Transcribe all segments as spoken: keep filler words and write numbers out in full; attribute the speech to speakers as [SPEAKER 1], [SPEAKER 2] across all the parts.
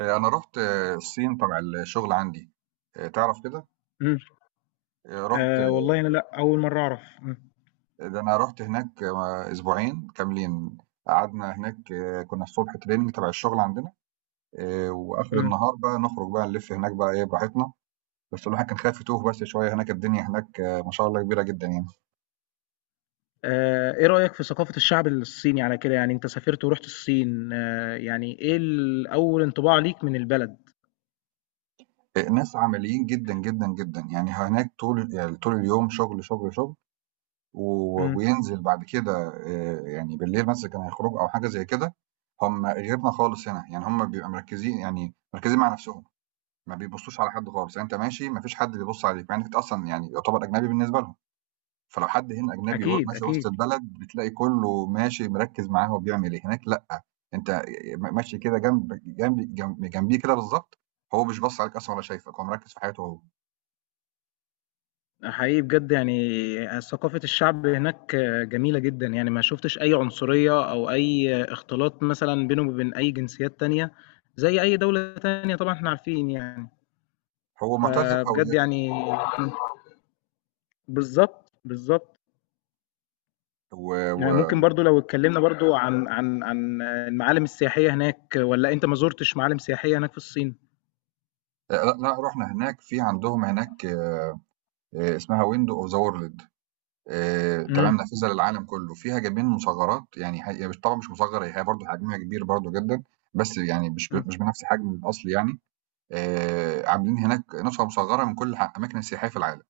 [SPEAKER 1] آه، انا رحت آه، الصين تبع الشغل عندي. آه، تعرف كده.
[SPEAKER 2] امم.
[SPEAKER 1] آه، رحت.
[SPEAKER 2] آه والله انا لا، اول مره اعرف امم
[SPEAKER 1] آه، ده انا رحت هناك آه، اسبوعين كاملين. قعدنا هناك آه، كنا الصبح تريننج تبع الشغل عندنا. آه، واخر
[SPEAKER 2] امم.
[SPEAKER 1] النهار بقى نخرج بقى نلف هناك بقى ايه براحتنا. بس الواحد كان خايف يتوه بس شويه هناك. الدنيا هناك آه، ما شاء الله كبيره جدا يعني.
[SPEAKER 2] آه ايه رايك في ثقافه الشعب الصيني على كده؟ يعني انت سافرت ورحت الصين، آه يعني ايه ال- اول انطباع ليك من البلد؟
[SPEAKER 1] آه، ناس عمليين جدا جدا جدا يعني. هناك طول يعني طول اليوم شغل شغل شغل. و
[SPEAKER 2] امم.
[SPEAKER 1] وينزل بعد كده آآ يعني بالليل مثلًا كانوا هيخرجوا أو حاجة زي كده، هم غيرنا خالص هنا، يعني هم بيبقوا مركّزين يعني مركّزين مع نَفْسهم، ما بيبصّوش على حد خالص، يعني أنت ماشي ما فيش حد بيبُص عليك، مع إنّك أنت أصلًا يعني يُعتبر أجنبي بالنسبة لهم، فلو حد هنا أجنبي و
[SPEAKER 2] اكيد،
[SPEAKER 1] ماشي وسط
[SPEAKER 2] اكيد.
[SPEAKER 1] البلد بتلاقي كُلّه ماشي مركّز معاه هو بيعمل إيه، هناك لأ، أنت آآ م ماشي كده جنب جنب جنب جنبيه كده بالضبط، هو مش باص عليك أصلًا ولا شايفك، هو مركّز في حياته هو،
[SPEAKER 2] حقيقي بجد، يعني ثقافه الشعب هناك آه، جميله جدا، يعني ما شفتش اي عنصريه او اي اختلاط مثلا بينه وبين اي جنسيات تانية، زي اي دوله تانية، طبعا احنا عارفين يعني.
[SPEAKER 1] هو مُعتز
[SPEAKER 2] فبجد
[SPEAKER 1] بهويته.
[SPEAKER 2] يعني. بالظبط، بالظبط.
[SPEAKER 1] و
[SPEAKER 2] يعني
[SPEAKER 1] و
[SPEAKER 2] ممكن برضو لو اتكلمنا برضو عن عن عن المعالم السياحية هناك، ولا انت ما زرتش معالم سياحية هناك في الصين؟
[SPEAKER 1] آه، لأ، لأ رُحنا هناك في عندهم هناك آه، اسمها ويندو اوف ذا وورلد. تمام،
[SPEAKER 2] امم.
[SPEAKER 1] نافذه للعالم كله فيها جايبين مصغرات يعني هي هي مش طبعا مش مصغره، هي برضه حجمها كبير برضه جدا. بس يعني مش
[SPEAKER 2] أمم.
[SPEAKER 1] ب- مش بنفس حجم الاصل يعني. آه، عاملين هناك نسخه مصغره من كل ح- اماكن السياحيه في العالم.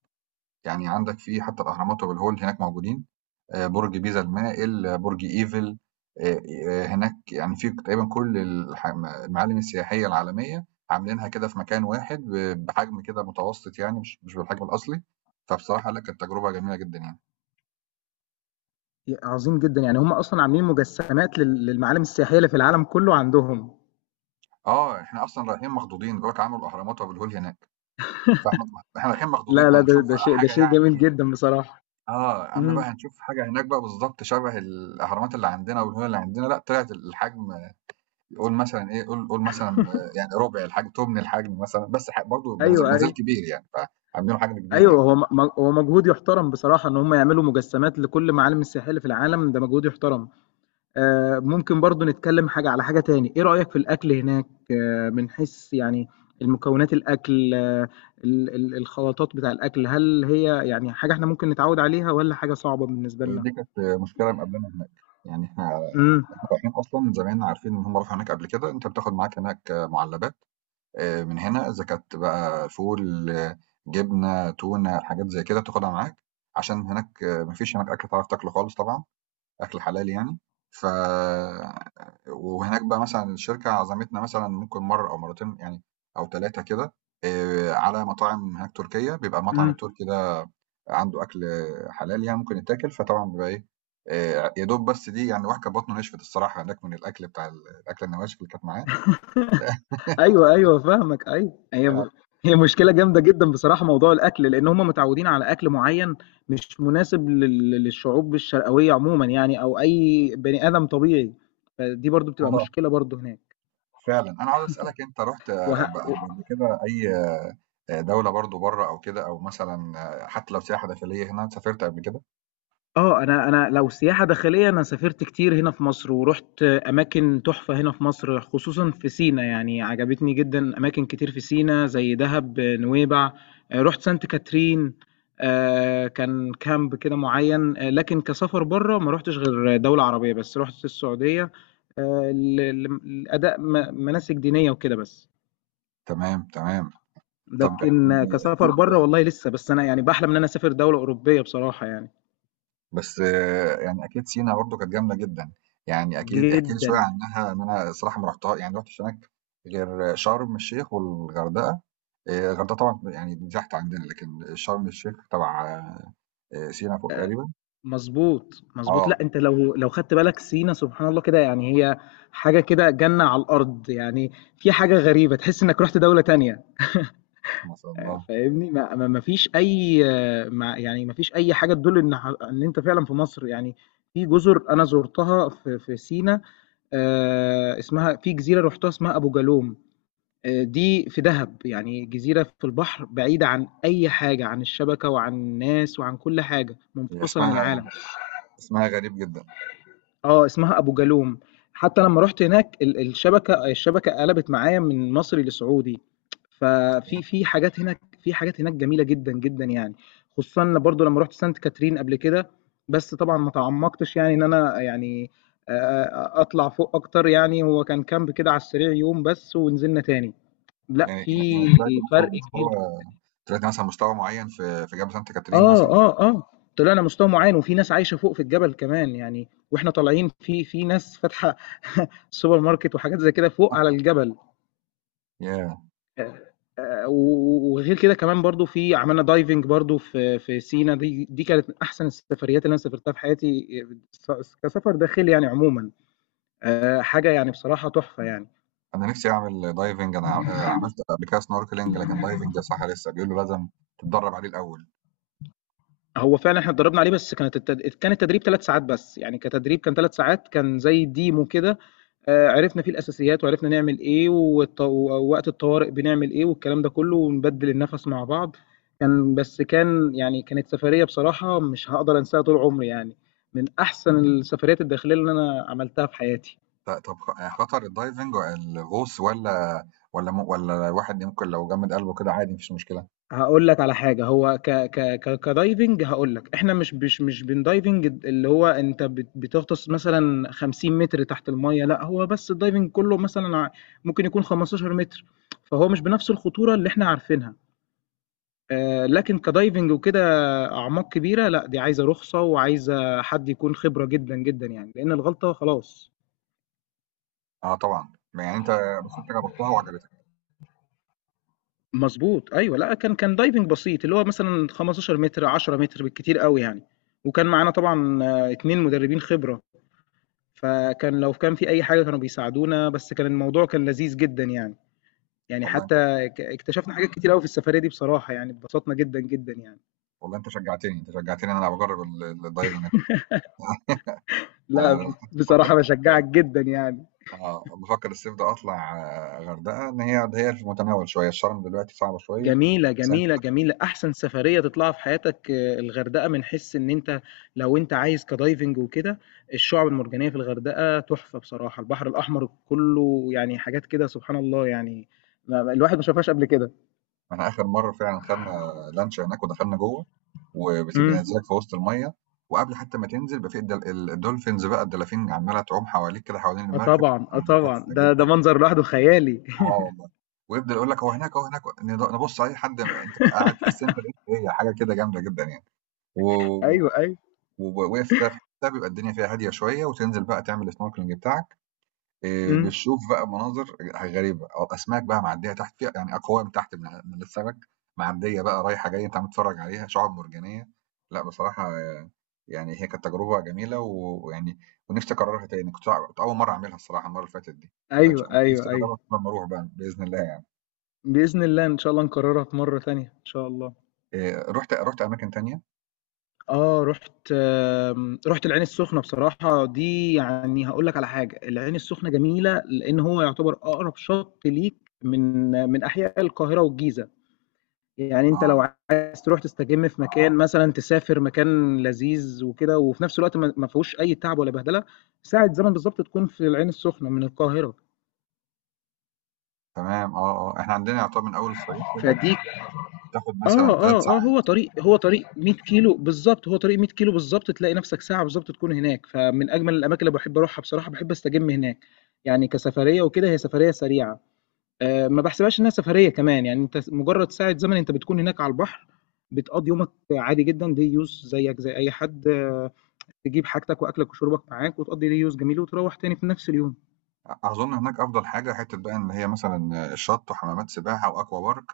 [SPEAKER 1] يعني عندك في حتى الاهرامات وابو الهول هناك موجودين، آآ برج بيزا المائل، آه، برج إيفل، آآ آآ هناك يعني في تقريبًا كل الح المعالم السياحية العالمية عاملينها كده في مكان واحد ب بحجم كده متوسط يعني مش مش بالحجم الأصلي، فبصراحة لأ كانت تجربة جميلة جدًا يعني.
[SPEAKER 2] عظيم جدا، يعني هم اصلا عاملين مجسمات لل- للمعالم السياحية اللي في العالم كله عندهم.
[SPEAKER 1] آه، إحنا أصلًا رايحين مخضوضين، بيقول لك عملوا الأهرامات وأبو الهول هناك، فإحنا إحنا رايحين مخضوضين
[SPEAKER 2] لا، لا،
[SPEAKER 1] إحنا
[SPEAKER 2] ده
[SPEAKER 1] هنشوف
[SPEAKER 2] ده
[SPEAKER 1] بقى
[SPEAKER 2] شيء، ده
[SPEAKER 1] حاجة
[SPEAKER 2] شيء
[SPEAKER 1] يعني.
[SPEAKER 2] جميل جدا بصراحة.
[SPEAKER 1] آه، قالنا بقى
[SPEAKER 2] امم.
[SPEAKER 1] هنشوف حاجة هناك بقى بالضبط شبه الأهرامات اللي عندنا وأبو الهول اللي عندنا، لأ طلعت الحجم، قول مثلا إيه، قول قول مثلًا آآ يعني ربع الحجم، تُمن الحجم مثلًا، بس ح برضه بنز
[SPEAKER 2] ايوه،
[SPEAKER 1] ما زال
[SPEAKER 2] ايوه.
[SPEAKER 1] كبير يعني، فعاملينه حجم كبير
[SPEAKER 2] ايوه،
[SPEAKER 1] يعني.
[SPEAKER 2] هو م- هو مجهود يحترم بصراحة، ان هم يعملوا مجسمات لكل معالم السياحية اللي في العالم، ده مجهود يحترم. آه، ممكن برضو نتكلم حاجة على حاجة تاني، ايه رأيك في الأكل هناك؟ آه، من حيث يعني المكونات، الأكل، آه، ال- ال- الخلطات بتاع الأكل، هل هي يعني حاجة احنا ممكن نتعود عليها، ولا حاجة صعبة بالنسبة
[SPEAKER 1] هي
[SPEAKER 2] لنا؟
[SPEAKER 1] دي كانت آه، مشكلة مقابلانا هناك. يعني إحنا
[SPEAKER 2] امم.
[SPEAKER 1] إحنا رايحين أصلًا زمايلنا عارفين إن هم راحوا هناك قبل كده، أنت بتاخد معاك هناك آه، مُعلّبات آآ من هنا، إذا كانت بقى فول، آه، جبنة، تونة، حاجات زي كده بتاخدها معاك، عشان هناك ما فيش هناك أكل تعرف تاكله خالص طبعًا. أكل حلال يعني. ف وهناك بقى مثلًا الشركة عزمتنا مثلًا ممكن مرّة أو مرّتين يعني أو تلاتة كده آآ على مطاعم هناك تركية، بيبقى المطعم
[SPEAKER 2] امم.
[SPEAKER 1] التركي ده عنده أكل حلال يعني ممكن يتاكل، فطبعًا بيبقى إيه، آآ يا دوب بس دي يعني الواحد كانت بطنه نشفت الصراحة هناك من الأكل بتاع ال الأكلة النواشف اللي كانت معاه.
[SPEAKER 2] ايوه، ايوه، فاهمك، ايوه،
[SPEAKER 1] آه،
[SPEAKER 2] هي هي مشكلة جامدة جدا بصراحة موضوع الأكل، لأن هم متعودين على أكل معين، مش مناسب لل- للشعوب الشرقوية عموما، يعني أو أي بني آدم طبيعي. فدي برضو بتبقى
[SPEAKER 1] آه
[SPEAKER 2] مشكلة برضو هناك.
[SPEAKER 1] فعلًا. أنا عاوز أسألك، أنت رُحت
[SPEAKER 2] وه...
[SPEAKER 1] قب قبل قبل كده أي آه، دولة برضه برّه أو كده أو مثلًا آه، حتى لو سياحة داخلية هنا، سافرت قبل كده؟
[SPEAKER 2] آه، أنا أنا لو سياحة داخلية، أنا سافرت كتير هنا في مصر، ورُحت أماكن تحفة هنا في مصر، خصوصًا في سينا، يعني عجبتني جدًا أماكن كتير في سينا زي دهب، نويبع، آآ رُحت سانت كاترين، آآ كان كامب كده معيّن، آه، لكن كسفر برّه ما رُحتش غير دولة عربية بس، رُحت السعودية، آآ ل لم لأداء م مناسك دينية وكده بس.
[SPEAKER 1] تمام، تمام. طب احكِ
[SPEAKER 2] لكن آه،
[SPEAKER 1] لي احكِ
[SPEAKER 2] كسفر
[SPEAKER 1] لي
[SPEAKER 2] برّه
[SPEAKER 1] بقى،
[SPEAKER 2] والله لسه، بس أنا يعني باحلم إن أنا أسافر دولة أوروبية بصراحة يعني،
[SPEAKER 1] بس آه، يعني أكيد سينا برضه كانت جامدة جدًا، يعني أكيد احكِ لي شوية
[SPEAKER 2] جدًا.
[SPEAKER 1] عنها إن أنا الصراحة ما رُحتها يعني ما رُحتش هناك غير شرم الشيخ والغردقة، آآ الغردقة طبعًا يعني دي تحت عندنا، لكن شرم الشيخ تبع آآ سينا فوق تقريبًا،
[SPEAKER 2] مضبوط، مضبوط. لأ،
[SPEAKER 1] آه،
[SPEAKER 2] أنت لو لو خدت بالك سينا، سبحان الله كده، يعني هي حاجة كده جنة على الأرض، يعني في حاجة غريبة تحس إنك رُحت دولة تانية.
[SPEAKER 1] ما شاء
[SPEAKER 2] آآ،
[SPEAKER 1] الله.
[SPEAKER 2] فاهمني؟ ما ما ما فيش أي، آه، ما يعني ما فيش أي حاجة تدل إن ح إن أنت فعلًا في مصر، يعني في جزر أنا زُرتها في في سينا، آآ، اسمها، في جزيرة رُحتها اسمها أبو جالوم، آآ، دي في دهب، يعني جزيرة في البحر بعيدة عن أي حاجة، عن الشبكة وعن الناس وعن كل حاجة،
[SPEAKER 1] هي
[SPEAKER 2] منفصلة عن
[SPEAKER 1] اسمها
[SPEAKER 2] العالم.
[SPEAKER 1] اسمها غريب جدًا،
[SPEAKER 2] آه، اسمها أبو جالوم. حتى لمّا رُحت هناك ال الشبكة الشبكة قلبت معايا من مصري لسعودي، ففي في حاجات هناك، في حاجات هناك جميلة جدًا، جدًا يعني، خصوصًا برضه لمّا رُحت سانت كاترين قبل كده، بس طبعًا ما تعمقتش يعني إن أنا يعني آآ، أطلع فوق أكتر، يعني هو كان كامب كده على السريع يوم بس ونزلنا تاني، لأ
[SPEAKER 1] يعني يعني
[SPEAKER 2] في إمم.
[SPEAKER 1] طلعتِ مثلًا
[SPEAKER 2] فرق
[SPEAKER 1] مستوى،
[SPEAKER 2] كبير.
[SPEAKER 1] طلعتِ مثلًا مستوى معين في في جبل سانت كاترين
[SPEAKER 2] آه،
[SPEAKER 1] مثلًا؟
[SPEAKER 2] آه، آه، طلعنا مستوى معيّن، وفي ناس عايشة فوق في الجبل كمان يعني، وإحنا طالعين في في ناس فاتحة سوبر ماركت وحاجات زي كده فوق على الجبل.
[SPEAKER 1] ياه!
[SPEAKER 2] آه، و- وغير كده كمان برضو، في عملنا دايفنج برضو في في سينا، دي دي كانت من احسن السفريات اللي انا سافرتها في حياتي، آه، كسفر داخلي يعني عموما، آه، حاجه يعني بصراحه تحفه يعني.
[SPEAKER 1] انا نفسي اعمل دايفنج. انا آه، عملت قبل كده سنوركلينج لكن دايفنج يا صح لسه بيقولوا لازم تتدرب عليه الاول.
[SPEAKER 2] هو فعلًا إحنا اتدرّبنا عليه، بس كانت التد كان التدريب 3 ساعات بس، يعني كتدريب كان 3 ساعات، كان زي demo كده، آآ عرفنا فيه الأساسيات وعرفنا نعمل إيه، والط ووقت الطوارئ بنعمل إيه، والكلام ده كُلّه، ونبدِّل النَفَس مع بعض، كان بس كان يعني كانت سفرية بصراحة مش هاقدر أنساها طول عمري يعني، من أحسن السفريات الداخلية اللي أنا عملتها في حياتي.
[SPEAKER 1] ط- طب خ- آه، خطر الدايفنج الغوص ولا ولا م- ولا الواحد ممكن لو جمد قلبه كده عادي مفيش مشكله؟
[SPEAKER 2] هاقول لك على حاجة، هو ك ك ك كدايفنج، هاقول لك احنا مش مش مش بندايفنج اللي هو انت بت- بتغطس مثلا 50 متر تحت المية، لا هو بس الدايفنج كله مثلا ع- ممكن يكون 15 متر، فهو مش بنفس الخطورة اللي احنا عارفينها. آه، لكن كدايفنج وكده اعماق كبيرة، لا دي عايزة رخصة وعايزة حد يكون خبرة جدا جدا، يعني لان الغلطة خلاص.
[SPEAKER 1] اه طبعا. يعني انت، بس انت جربتها وعجبتك.
[SPEAKER 2] مظبوط، ايوه، لا كان كان دايفنج بسيط اللي هو مثلا 15 متر، 10 متر بالكتير قوي يعني، وكان معانا طبعا آه، اتنين مدربين خبرة، فكان لو كان في أي حاجة كانوا بيساعدونا، بس كان الموضوع كان لذيذ جدًا يعني، يعني
[SPEAKER 1] والله انت
[SPEAKER 2] حتى ك اكتشفنا حاجات كتير أوي في السفرية دي بصراحة يعني، اتبسطنا جدًا، جدًا يعني.
[SPEAKER 1] والله انت شجعتني انت شجعتني ان انا بجرب ال- ال- الدايفنج.
[SPEAKER 2] لأ،
[SPEAKER 1] آه،
[SPEAKER 2] ب
[SPEAKER 1] لو كنت بفكر،
[SPEAKER 2] بصراحة باشجعك جدًا يعني.
[SPEAKER 1] اه بفكر الصيف ده اطلع آه، غردقه ان هي هي في المتناول شويه الشرم دلوقتي صعبه شويه.
[SPEAKER 2] جميلة، جميلة، جميلة، أحسن سفرية تطلعها في حياتك آه، الغردقة، من حيث إن أنت لو أنت عايز كدايفنج وكده، الشعب المرجانية في الغردقة تحفة بصراحة، البحر الأحمر كله يعني حاجات كده سبحان الله يعني ما ما الواحد ما شافهاش قبل كده.
[SPEAKER 1] احنا اخر مره فعلا خدنا لانش هناك ودخلنا جوه
[SPEAKER 2] إمم.
[SPEAKER 1] وبينزلك في وسط الميه، وقبل حتى ما تنزل بقى في الدل- ال- الدولفينز بقى الدلافين عماله تعوم حواليك كده حوالين
[SPEAKER 2] آه
[SPEAKER 1] المركب
[SPEAKER 2] طبعًا، آه
[SPEAKER 1] آه،
[SPEAKER 2] طبعًا،
[SPEAKER 1] تحفه
[SPEAKER 2] ده ده
[SPEAKER 1] جدا.
[SPEAKER 2] منظر لوحده خيالي.
[SPEAKER 1] اه والله. ويفضل يقول لك هو هناك هو هناك نض- نبص على اي حد انت بقى قاعد تحس انت ايه، هي حاجه كده جامده جدا يعني. و-
[SPEAKER 2] أيوه، أيوه،
[SPEAKER 1] وواقف كده في حته بيبقى الدنيا فيها هاديه شويه وتنزل بقى تعمل السنوركلينج بتاعك. آآ
[SPEAKER 2] إمم،
[SPEAKER 1] بنشوف بقى مناظر غريبة، أ أسماك بقى معدية تحت فيها يعني أقوام تحت من من السمك، معدية بقى رايحة جاية أنت عم تتفرّج عليها، شعاب مرجانية، لأ بصراحة يعني هي كانت تجربة جميلة و ويعني ونفسي أكررها تاني، كنت كنت أول مرّة أعملها الصراحة المرّة اللي فاتت دي، فإن شاء
[SPEAKER 2] أيوه،
[SPEAKER 1] الله نفسي
[SPEAKER 2] أيوه، أيوه،
[SPEAKER 1] أجربها لمّا أروح بقى بإذن الله يعني.
[SPEAKER 2] بإذن الله، إن شاء الله نكررها في مرة تانية، إن شاء الله.
[SPEAKER 1] آآ رُحت رُحت أماكن تانية؟
[SPEAKER 2] آه، رُحت آمم، رُحت العين السخنة، بصراحة دي يعني هاقول لك على حاجة، العين السخنة جميلة لإن هو يعتبر أقرب شط ليك من من أحياء القاهرة والجيزة، يعني أنت لو
[SPEAKER 1] آه،
[SPEAKER 2] عايز تروح تستجم في مكان مثلًا، تسافر مكان لذيذ وكده، وفي نفس الوقت ما ما فيهوش أي تعب ولا بهدلة، ساعة زمن بالضبط تكون في العين السخنة من القاهرة،
[SPEAKER 1] تمام، آه، آه، إحنا عندنا يعتبر من أول الصعيد كده،
[SPEAKER 2] فدي
[SPEAKER 1] بتاخد
[SPEAKER 2] آه،
[SPEAKER 1] مثلًا 3
[SPEAKER 2] آه، آه،
[SPEAKER 1] ساعات.
[SPEAKER 2] هو طريق هو طريق 100 كيلو بالضبط، هو طريق 100 كيلو بالضبط، تلاقي نفْسك ساعة بالضبط تكون هناك، فمن أجمل الأماكن اللي باحب أروحها بصراحة، باحب أستجم هناك، يعني كسفرية وكده هي سفرية سريعة، آآ، ما باحسبهاش إنها سفرية كمان، يعني أنت س مجرد ساعة زمن أنت بتكون هناك على البحر، بتقضّي يومك عادي جدًا day use زيك زي أي حد، آه تجيب حاجتك وأكلك وشربك معاك، وتقضّي day use جميل وتروّح تاني في نفْس اليوم.
[SPEAKER 1] أظن هناك أفضل حاجة حتّة بقى إن هي مثلًا الشط وحمامات سباحة وأكوا بارك،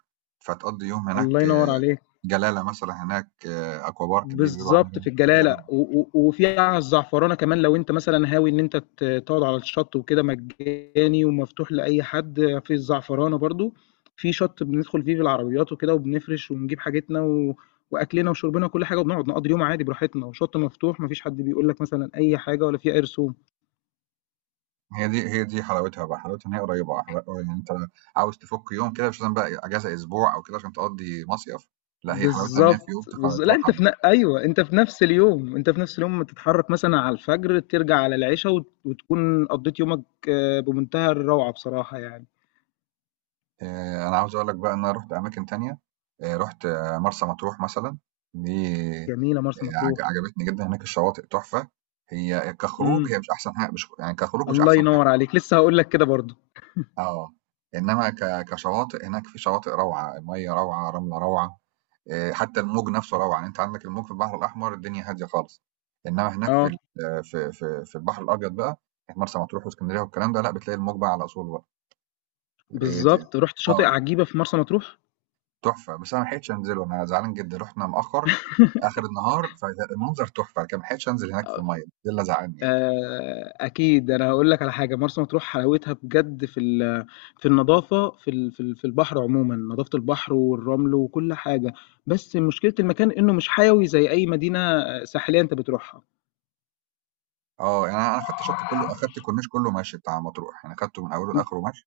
[SPEAKER 1] فتقضّي يوم
[SPEAKER 2] الله
[SPEAKER 1] هناك،
[SPEAKER 2] ينوّر عليك.
[SPEAKER 1] جلالة مثلًا هناك أكوا بارك دي بيقولوا عليها
[SPEAKER 2] بالضبط، في
[SPEAKER 1] جم جميلة
[SPEAKER 2] الجلالة
[SPEAKER 1] جدًا.
[SPEAKER 2] و و وفي على الزعفرانة كمان، لو أنت مثلًا هاوي إن أنت ت تقعد على الشط وكده مجاني ومفتوح لأي حد، في الزعفرانة برضه، في شط بندخل فيه بالعربيات وكده، وبنفرش ونجيب حاجتنا و وأكلنا وشربنا وكل حاجة، وبنقعد نقضي اليوم عادي براحتنا، وشط مفتوح ما فيش حد بيقول لك مثلًا أي حاجة ولا في أي رسوم.
[SPEAKER 1] هي دي هي دي حلاوتها بقى، حلاوتها إن هي قريّبة، حلا يعني أنت عاوز تفُك يوم كده مش لازم بقى إجازة أسبوع أو كده عشان تقضّي مصيف، لأ هي حلاوتها إن هي في يوم
[SPEAKER 2] بالضبط،
[SPEAKER 1] تخ
[SPEAKER 2] بالض لأ
[SPEAKER 1] تروح.
[SPEAKER 2] أنت في ن أيوه، أنت في نفس اليوم، أنت في نفس اليوم تتحرك مثلًا على الفجر، ترجع على العشا وت وتكون قضيت يومك آه، بمنتهى الروعة بصراحة يعني.
[SPEAKER 1] آآ أنا عاوز أقول لك بقى إن أنا رُحت أماكن تانية، آآ رُحت آه، مرسى مطروح مثلًا، دي
[SPEAKER 2] جميلة
[SPEAKER 1] آآ
[SPEAKER 2] مرسى
[SPEAKER 1] عج
[SPEAKER 2] مطروح.
[SPEAKER 1] عجبتني جدًا، هناك الشواطئ تحفة، هي
[SPEAKER 2] إمم.
[SPEAKER 1] كخروج هي مش أحسن حاجة، مش يعني كخروج مش
[SPEAKER 2] الله
[SPEAKER 1] أحسن حاجة،
[SPEAKER 2] ينوّر عليك، لسه هاقول لك كده برضه.
[SPEAKER 1] آه، إنما ك كشواطئ هناك في شواطئ روعة، المَيّة روعة، رملة روعة، آآ حتى الموج نفسه روعة، يعني أنت عندك الموج في البحر الأحمر الدنيا هادية خالص، إنما هناك في
[SPEAKER 2] آه،
[SPEAKER 1] ال آه، في في في البحر الأبيض بقى، مرسى مطروح وإسكندرية والكلام ده لأ، بتلاقي الموج بقى على أصوله بقى، آآ ت
[SPEAKER 2] بالضبط. رُحت شاطئ
[SPEAKER 1] آه.
[SPEAKER 2] عجيبة في مرسى مطروح؟
[SPEAKER 1] تحفة، بس أنا ما لحقتش أنزله، أنا زعلان جدًا، رُحنا متأخّر آخر النهار، فالمنظر تحفة، لكن ما لحقتش أنزل هناك في
[SPEAKER 2] آه،
[SPEAKER 1] المَيّة، ده اللي زعّلني يعني.
[SPEAKER 2] آآ أكيد. أنا هاقول لك على حاجة، مرسى مطروح حلاوتها بجد في ال في النضافة، في ال في ال في البحر عمومًا، نضافة البحر والرمل وكل حاجة، بس مشكلة المكان إنه مش حيوي زي أي مدينة ساحلية أنت بتروحها.
[SPEAKER 1] آه، يعني أنا أنا أخدت الشط كلّه أخدت الكورنيش كلّه مَشي بتاع مطروح، يعني أخدته من أوله
[SPEAKER 2] إمم،
[SPEAKER 1] لآخره مَشي،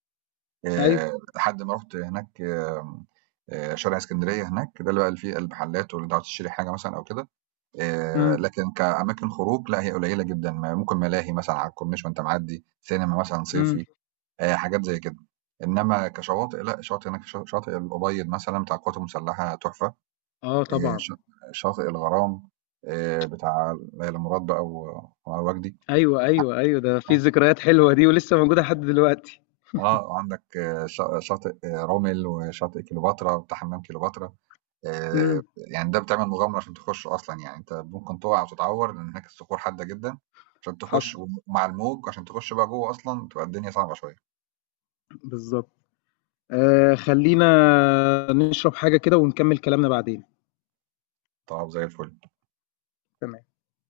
[SPEAKER 1] آآ
[SPEAKER 2] أيوه.
[SPEAKER 1] لحد ما رُحت هناك آمم، آآ شارع إسكندرية هناك، ده اللي بقى اللي فيه المحلات واللي أنت عاوز تشتري حاجة مثلًا أو كده، آآ
[SPEAKER 2] إمم،
[SPEAKER 1] لكن كأماكن خروج لأ، هي قليّلة جدًا، م ممكن ملاهي مثلًا على الكورنيش وأنت معدّي، سينما مثلًا
[SPEAKER 2] إمم.
[SPEAKER 1] صيفي. آآ حاجات زي كده. إنما كشواطئ لأ، شاطئ هناك شا شاطئ الأبيض مثلًا بتاع القوات المسلحة تحفة،
[SPEAKER 2] آه
[SPEAKER 1] آآ
[SPEAKER 2] طبعًا.
[SPEAKER 1] ش شاطئ الغرام آآ بتاع ليلى مراد بقى و وعلي وجدي.
[SPEAKER 2] أيوه، أيوه، أيوه، ده في ذكريات حلوة دي، ولسه موجودة لحد دلوقتي.
[SPEAKER 1] آه، وعندك شا شاطئ رُمل وشاطئ كليوباترا بتاع حمام كليوباترا، آآ
[SPEAKER 2] إمم،
[SPEAKER 1] يعني ده بتعمل مغامرة عشان تخشه أصلًا، يعني أنت ممكن تُقع وتتعور لأن هناك الصخور حادة جدًا عشان تخش
[SPEAKER 2] حصل،
[SPEAKER 1] ومع الموج عشان تخش بقى جوّه أصلًا تبقى الدنيا صعبة شوية.
[SPEAKER 2] بالضبط. آه خلينا نشرب حاجة كده ونكمل كلامنا بعدين.
[SPEAKER 1] طَب زي الفل.
[SPEAKER 2] تمام.